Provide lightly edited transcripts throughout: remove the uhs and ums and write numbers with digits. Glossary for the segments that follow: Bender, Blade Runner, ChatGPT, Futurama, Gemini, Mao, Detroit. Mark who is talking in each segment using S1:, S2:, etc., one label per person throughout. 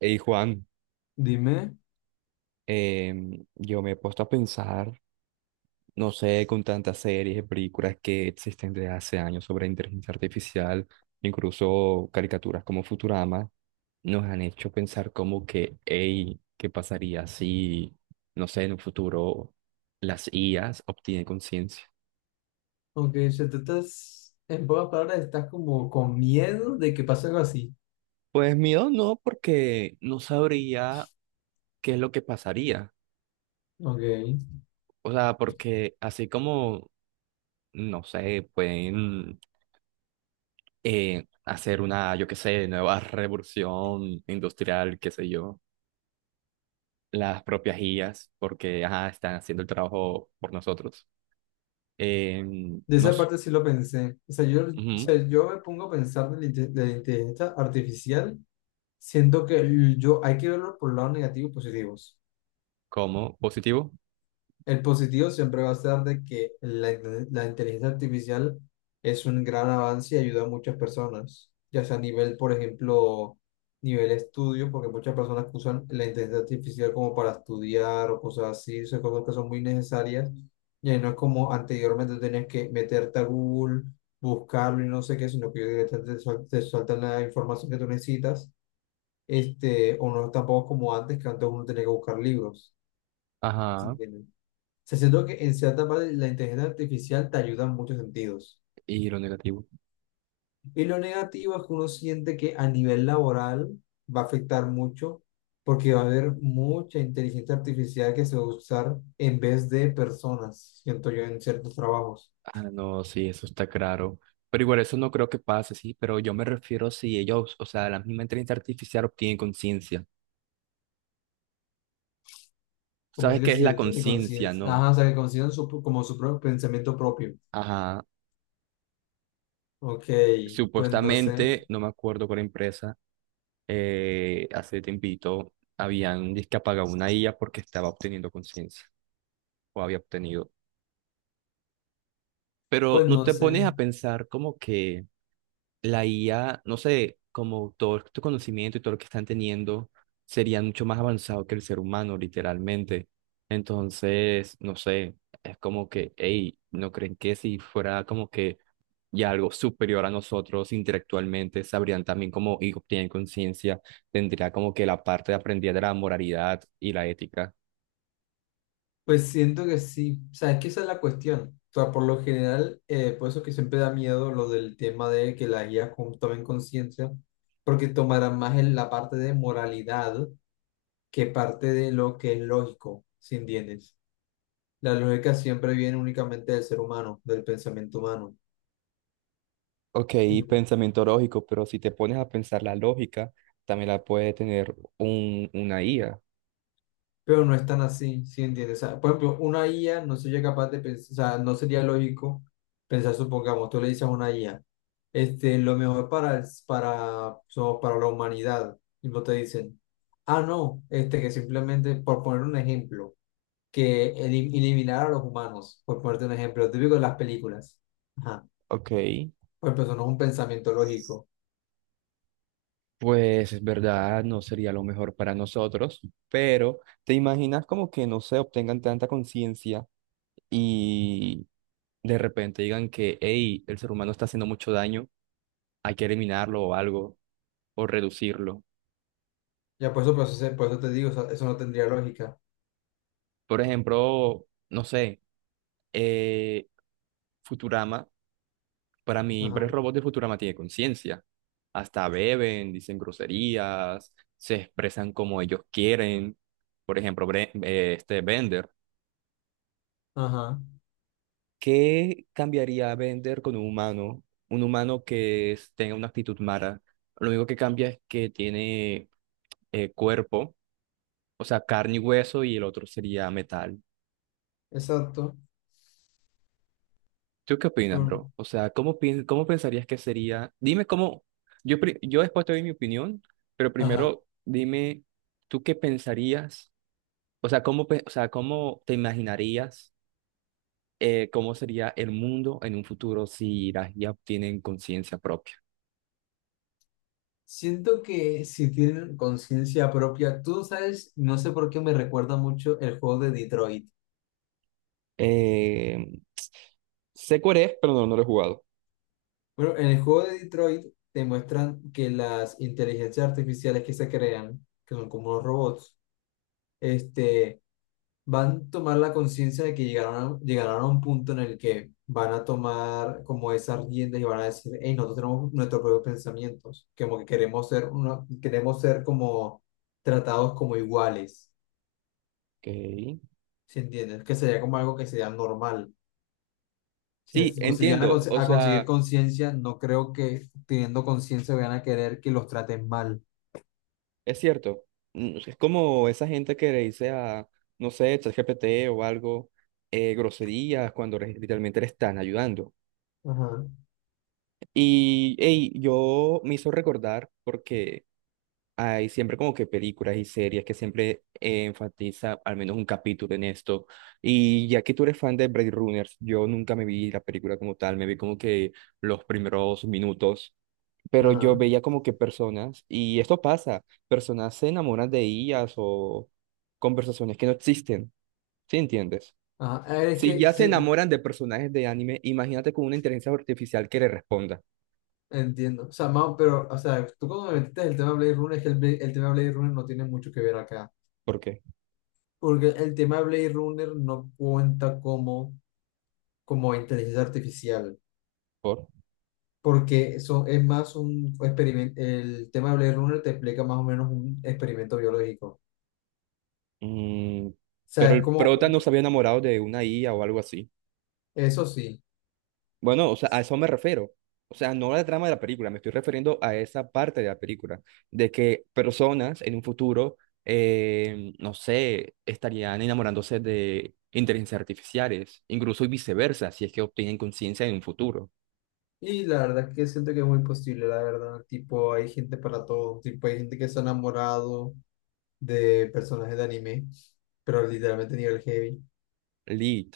S1: Hey Juan,
S2: Dime.
S1: yo me he puesto a pensar, no sé, con tantas series y películas que existen desde hace años sobre inteligencia artificial, incluso caricaturas como Futurama, nos han hecho pensar como que, hey, ¿qué pasaría si, no sé, en un futuro las IAs obtienen conciencia?
S2: Ok, o sea, tú estás, en pocas palabras, estás como con miedo de que pase algo así.
S1: Pues miedo no, porque no sabría qué es lo que pasaría.
S2: Ok, de
S1: O sea, porque así como, no sé, pueden hacer una, yo qué sé, nueva revolución industrial, qué sé yo, las propias IAs, porque ajá, están haciendo el trabajo por nosotros. Eh, no
S2: esa parte sí lo pensé. O
S1: ujú,
S2: sea, yo me pongo a pensar de de la inteligencia artificial, siento que yo hay que verlo por el lado negativo y positivos.
S1: como positivo,
S2: El positivo siempre va a ser de que la inteligencia artificial es un gran avance y ayuda a muchas personas, ya sea a nivel, por ejemplo, nivel estudio, porque muchas personas que usan la inteligencia artificial como para estudiar o cosas así, son cosas que son muy necesarias, y ahí no es como anteriormente tenías que meterte a Google, buscarlo y no sé qué, sino que directamente te sueltan la información que tú necesitas, o no tampoco como antes, que antes uno tenía que buscar libros, ¿sí
S1: ajá,
S2: entiendes? Se siento que en cierta parte la inteligencia artificial te ayuda en muchos sentidos.
S1: y lo negativo.
S2: Y lo negativo es que uno siente que a nivel laboral va a afectar mucho porque va a haber mucha inteligencia artificial que se va a usar en vez de personas, siento yo, en ciertos trabajos.
S1: Ah, no, sí, eso está claro. Pero igual eso no creo que pase, sí, pero yo me refiero si ellos, o sea, la misma inteligencia artificial obtiene conciencia.
S2: Como es
S1: ¿Sabes
S2: que
S1: qué es
S2: si
S1: la
S2: yo tiene
S1: conciencia?
S2: conciencia,
S1: No.
S2: ajá, o sea, que consideran su, como su propio pensamiento propio.
S1: Ajá.
S2: Ok, pues no sé,
S1: Supuestamente, no me acuerdo cuál empresa, hace tiempito habían dizque apagado una IA porque estaba obteniendo conciencia o había obtenido. Pero
S2: pues
S1: no
S2: no
S1: te
S2: sé.
S1: pones a pensar como que la IA, no sé, como todo tu conocimiento y todo lo que están teniendo, sería mucho más avanzado que el ser humano, literalmente. Entonces, no sé, es como que, hey, ¿no creen que si fuera como que ya algo superior a nosotros intelectualmente, sabrían también cómo y obtienen conciencia, tendría como que la parte de aprendida de la moralidad y la ética?
S2: Pues siento que sí, o sea, es que esa es la cuestión. O sea, por lo general, por eso que siempre da miedo lo del tema de que las guías tomen conciencia, porque tomarán más en la parte de moralidad que parte de lo que es lógico, ¿si entiendes? La lógica siempre viene únicamente del ser humano, del pensamiento humano.
S1: Ok, pensamiento lógico, pero si te pones a pensar la lógica, también la puede tener una IA.
S2: Pero no es tan así, ¿sí entiendes? O sea, por ejemplo, una IA no sería capaz de pensar, o sea, no sería lógico pensar, supongamos, tú le dices a una IA, lo mejor para, para, para la humanidad, y no te dicen, ah, no, que simplemente, por poner un ejemplo, que eliminar a los humanos, por ponerte un ejemplo, típico de las películas, ajá,
S1: Ok.
S2: pues eso no es un pensamiento lógico,
S1: Pues es verdad, no sería lo mejor para nosotros, pero ¿te imaginas como que no se obtengan tanta conciencia y de repente digan que, hey, el ser humano está haciendo mucho daño, hay que eliminarlo o algo, o reducirlo?
S2: ya por eso, por eso te digo, o sea, eso no tendría lógica,
S1: Por ejemplo, no sé, eh, Futurama, para mí, varios
S2: ajá,
S1: robots de Futurama tienen conciencia, hasta beben, dicen groserías, se expresan como ellos quieren, por ejemplo, este Bender.
S2: ajá,
S1: ¿Qué cambiaría Bender con un humano? Un humano que tenga una actitud mala. Lo único que cambia es que tiene cuerpo, o sea, carne y hueso, y el otro sería metal.
S2: exacto.
S1: ¿Tú qué opinas,
S2: Mm,
S1: bro? O sea, ¿cómo, cómo pensarías que sería? Dime cómo. Yo, yo después te doy mi opinión, pero
S2: ajá.
S1: primero dime, ¿tú qué pensarías? O sea, ¿cómo, o sea, cómo te imaginarías cómo sería el mundo en un futuro si las ya tienen conciencia propia?
S2: Siento que si tienen conciencia propia, tú sabes, no sé por qué me recuerda mucho el juego de Detroit.
S1: Eh, sé cuál es, pero no, no lo he jugado.
S2: Bueno, en el juego de Detroit te muestran que las inteligencias artificiales que se crean, que son como los robots, este, van a tomar la conciencia de que llegaron a un punto en el que van a tomar como esas riendas y van a decir, hey, nosotros tenemos nuestros propios pensamientos, como que queremos ser como tratados como iguales.
S1: Ok.
S2: ¿Si entiendes? Que sería como algo que sería normal. Si,
S1: Sí,
S2: pues, si llegan a,
S1: entiendo. O
S2: a conseguir
S1: sea,
S2: conciencia, no creo que teniendo conciencia vayan a querer que los traten mal.
S1: es cierto. Mm, es como esa gente que le dice a, no sé, ChatGPT o algo, groserías cuando literalmente le están ayudando.
S2: Ajá,
S1: Y hey, yo me hizo recordar porque hay siempre como que películas y series que siempre enfatiza al menos un capítulo en esto. Y ya que tú eres fan de Blade Runners, yo nunca me vi la película como tal, me vi como que los primeros minutos, pero yo
S2: ajá,
S1: veía como que personas, y esto pasa, personas se enamoran de ellas o conversaciones que no existen, ¿sí entiendes?
S2: ajá. A ver, es
S1: Si
S2: que
S1: ya se
S2: sí,
S1: enamoran de personajes de anime, imagínate con una inteligencia artificial que le responda.
S2: entiendo. O sea, Mao, pero, o sea, tú cuando me metiste el tema de Blade Runner, es que el tema de Blade Runner no tiene mucho que ver acá.
S1: ¿Por qué?
S2: Porque el tema de Blade Runner no cuenta como, como inteligencia artificial.
S1: ¿Por?
S2: Porque eso es más un experimento. El tema de Blade Runner te explica más o menos un experimento biológico. O
S1: Mm, pero
S2: sea, es
S1: el
S2: como,
S1: prota no se había enamorado de una IA o algo así.
S2: eso sí.
S1: Bueno, o sea, a eso me refiero. O sea, no a la trama de la película, me estoy refiriendo a esa parte de la película, de que personas en un futuro, no sé, estarían enamorándose de inteligencias artificiales, incluso y viceversa, si es que obtienen conciencia en un futuro.
S2: Y la verdad es que siento que es muy posible, la verdad, tipo, hay gente para todo, tipo, hay gente que se ha enamorado de personajes de anime, pero literalmente nivel heavy,
S1: Lit.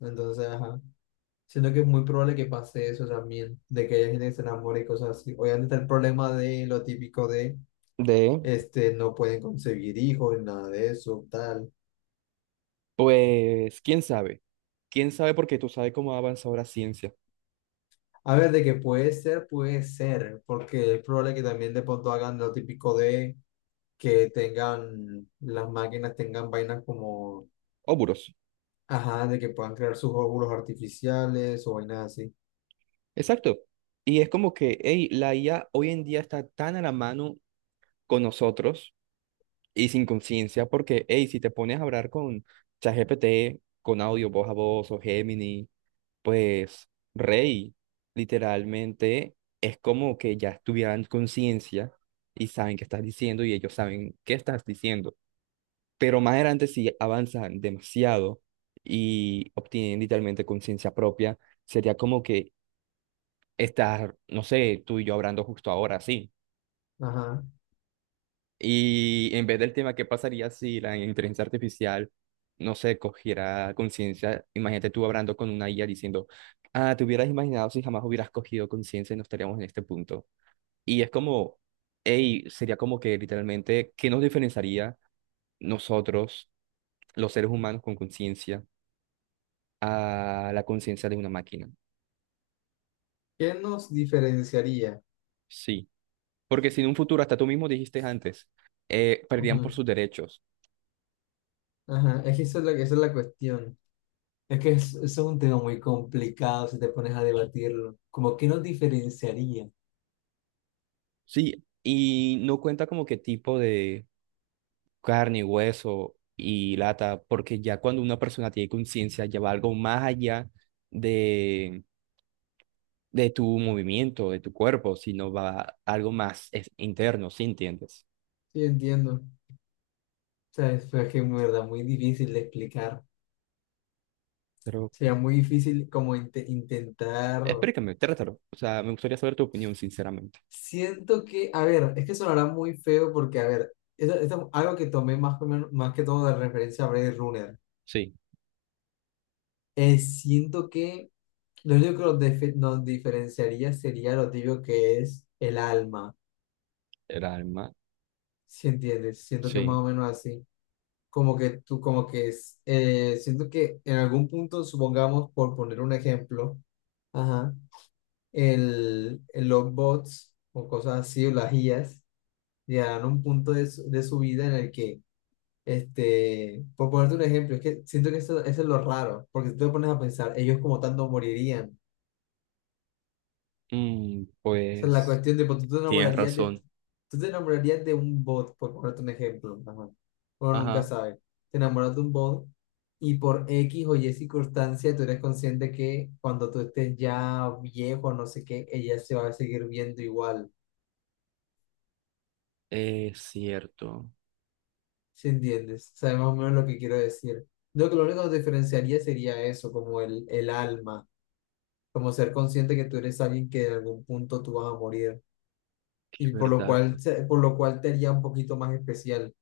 S2: entonces, ajá, siento que es muy probable que pase eso también, de que haya gente que se enamore y cosas así, obviamente está el problema de lo típico de,
S1: De,
S2: no pueden concebir hijos, nada de eso, tal,
S1: pues, quién sabe. Quién sabe porque tú sabes cómo ha avanzado la ciencia.
S2: a ver, de que puede ser, porque es probable que también de pronto hagan lo típico de que tengan, las máquinas tengan vainas como,
S1: Óbulos.
S2: ajá, de que puedan crear sus óvulos artificiales o vainas así.
S1: Exacto. Y es como que, hey, la IA hoy en día está tan a la mano con nosotros y sin conciencia, porque, hey, si te pones a hablar con ChatGPT, con audio voz a voz o Gemini, pues, rey, literalmente es como que ya estuvieran conciencia y saben qué estás diciendo y ellos saben qué estás diciendo. Pero más adelante, si avanzan demasiado y obtienen literalmente conciencia propia, sería como que estar, no sé, tú y yo hablando justo ahora, sí.
S2: Ajá.
S1: Y en vez del tema, ¿qué pasaría si la inteligencia artificial, no sé, cogiera conciencia? Imagínate tú hablando con una IA diciendo, ah, te hubieras imaginado si jamás hubieras cogido conciencia y no estaríamos en este punto. Y es como, hey, sería como que literalmente, ¿qué nos diferenciaría nosotros, los seres humanos con conciencia, a la conciencia de una máquina?
S2: ¿Qué nos diferenciaría?
S1: Sí. Porque si en un futuro, hasta tú mismo dijiste antes, perdían por
S2: Ujú.
S1: sus derechos.
S2: Ajá, es que esa es la cuestión. Es que es, eso es un tema muy complicado si te pones a debatirlo. Como qué nos diferenciaría.
S1: Sí, y no cuenta como qué tipo de carne, hueso y lata, porque ya cuando una persona tiene conciencia, ya va algo más allá de, de tu movimiento, de tu cuerpo, sino va algo más interno, ¿sí entiendes?
S2: Sí, entiendo. O sea, es, fue que en verdad muy difícil de explicar.
S1: Pero
S2: Sería muy difícil como intentar.
S1: explícame, trátalo. O sea, me gustaría saber tu opinión, sinceramente.
S2: Siento que, a ver, es que sonará muy feo porque, a ver, esto es algo que tomé más que todo de referencia a Blade Runner.
S1: Sí,
S2: Siento que lo único que nos diferenciaría sería lo tibio que es el alma,
S1: el alma,
S2: ¿si entiendes? Siento que más
S1: sí.
S2: o menos así. Como que tú, como que es, siento que en algún punto, supongamos, por poner un ejemplo, ajá. Los bots o cosas así, o las IAs, llegarán a un punto de de su vida en el que este, por ponerte un ejemplo, es que siento que eso es lo raro, porque si tú te pones a pensar, ellos como tanto morirían.
S1: Mm,
S2: O sea, la
S1: pues
S2: cuestión de, pues, tú te
S1: tienes
S2: enamorarías de,
S1: razón.
S2: tú te enamorarías de un bot, por ponerte un ejemplo, ajá. Uno nunca
S1: Ajá,
S2: sabe. Te enamoras de un bot y por X o Y circunstancia tú eres consciente que cuando tú estés ya viejo, no sé qué, ella se va a seguir viendo igual.
S1: es cierto,
S2: ¿Sí entiendes? Sabes más o menos lo que quiero decir. Yo creo que lo único que nos diferenciaría sería eso, como el alma como ser consciente que tú eres alguien que en algún punto tú vas a morir
S1: es
S2: y por lo
S1: verdad.
S2: cual, por lo cual te haría un poquito más especial.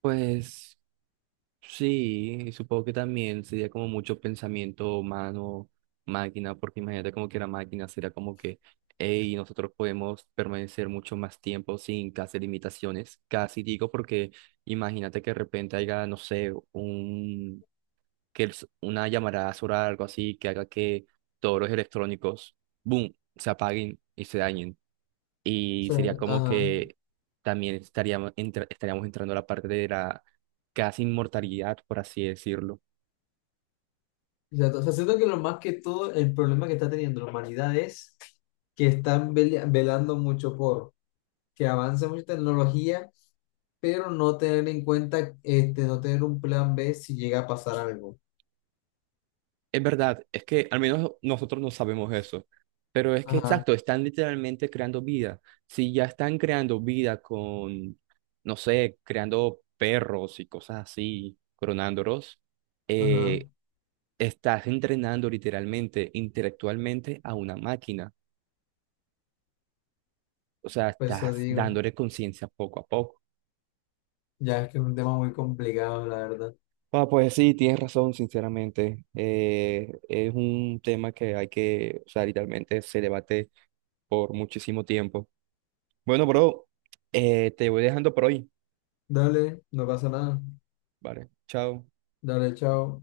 S1: Pues. Sí, y supongo que también sería como mucho pensamiento humano, máquina, porque imagínate como que la máquina sería como que, hey, nosotros podemos permanecer mucho más tiempo sin casi limitaciones, casi digo, porque imagínate que de repente haya, no sé, un, que el- una llamarada solar, o algo así, que haga que todos los electrónicos, boom, se apaguen y se dañen.
S2: O
S1: Y
S2: sea,
S1: sería como
S2: ajá.
S1: que también estaríamos, estaríamos entrando a la parte de la casi inmortalidad, por así decirlo.
S2: Exacto. O sea, siento que lo más que todo, el problema que está teniendo la humanidad es que están velando mucho por que avance mucha tecnología, pero no tener en cuenta, no tener un plan B si llega a pasar algo.
S1: Es verdad, es que al menos nosotros no sabemos eso, pero es que
S2: Ajá,
S1: exacto, están literalmente creando vida. Si ya están creando vida con, no sé, creando perros y cosas así, clonándolos,
S2: ajá.
S1: eh, estás entrenando literalmente, intelectualmente a una máquina. O sea,
S2: Por eso
S1: estás
S2: digo,
S1: dándole conciencia poco a poco.
S2: ya es que es un tema muy complicado, la verdad.
S1: Ah, pues sí, tienes razón, sinceramente. Es un tema que hay que, o sea, literalmente se debate por muchísimo tiempo. Bueno, bro, te voy dejando por hoy.
S2: Dale, no pasa nada.
S1: Vale, chao.
S2: Dale, chao.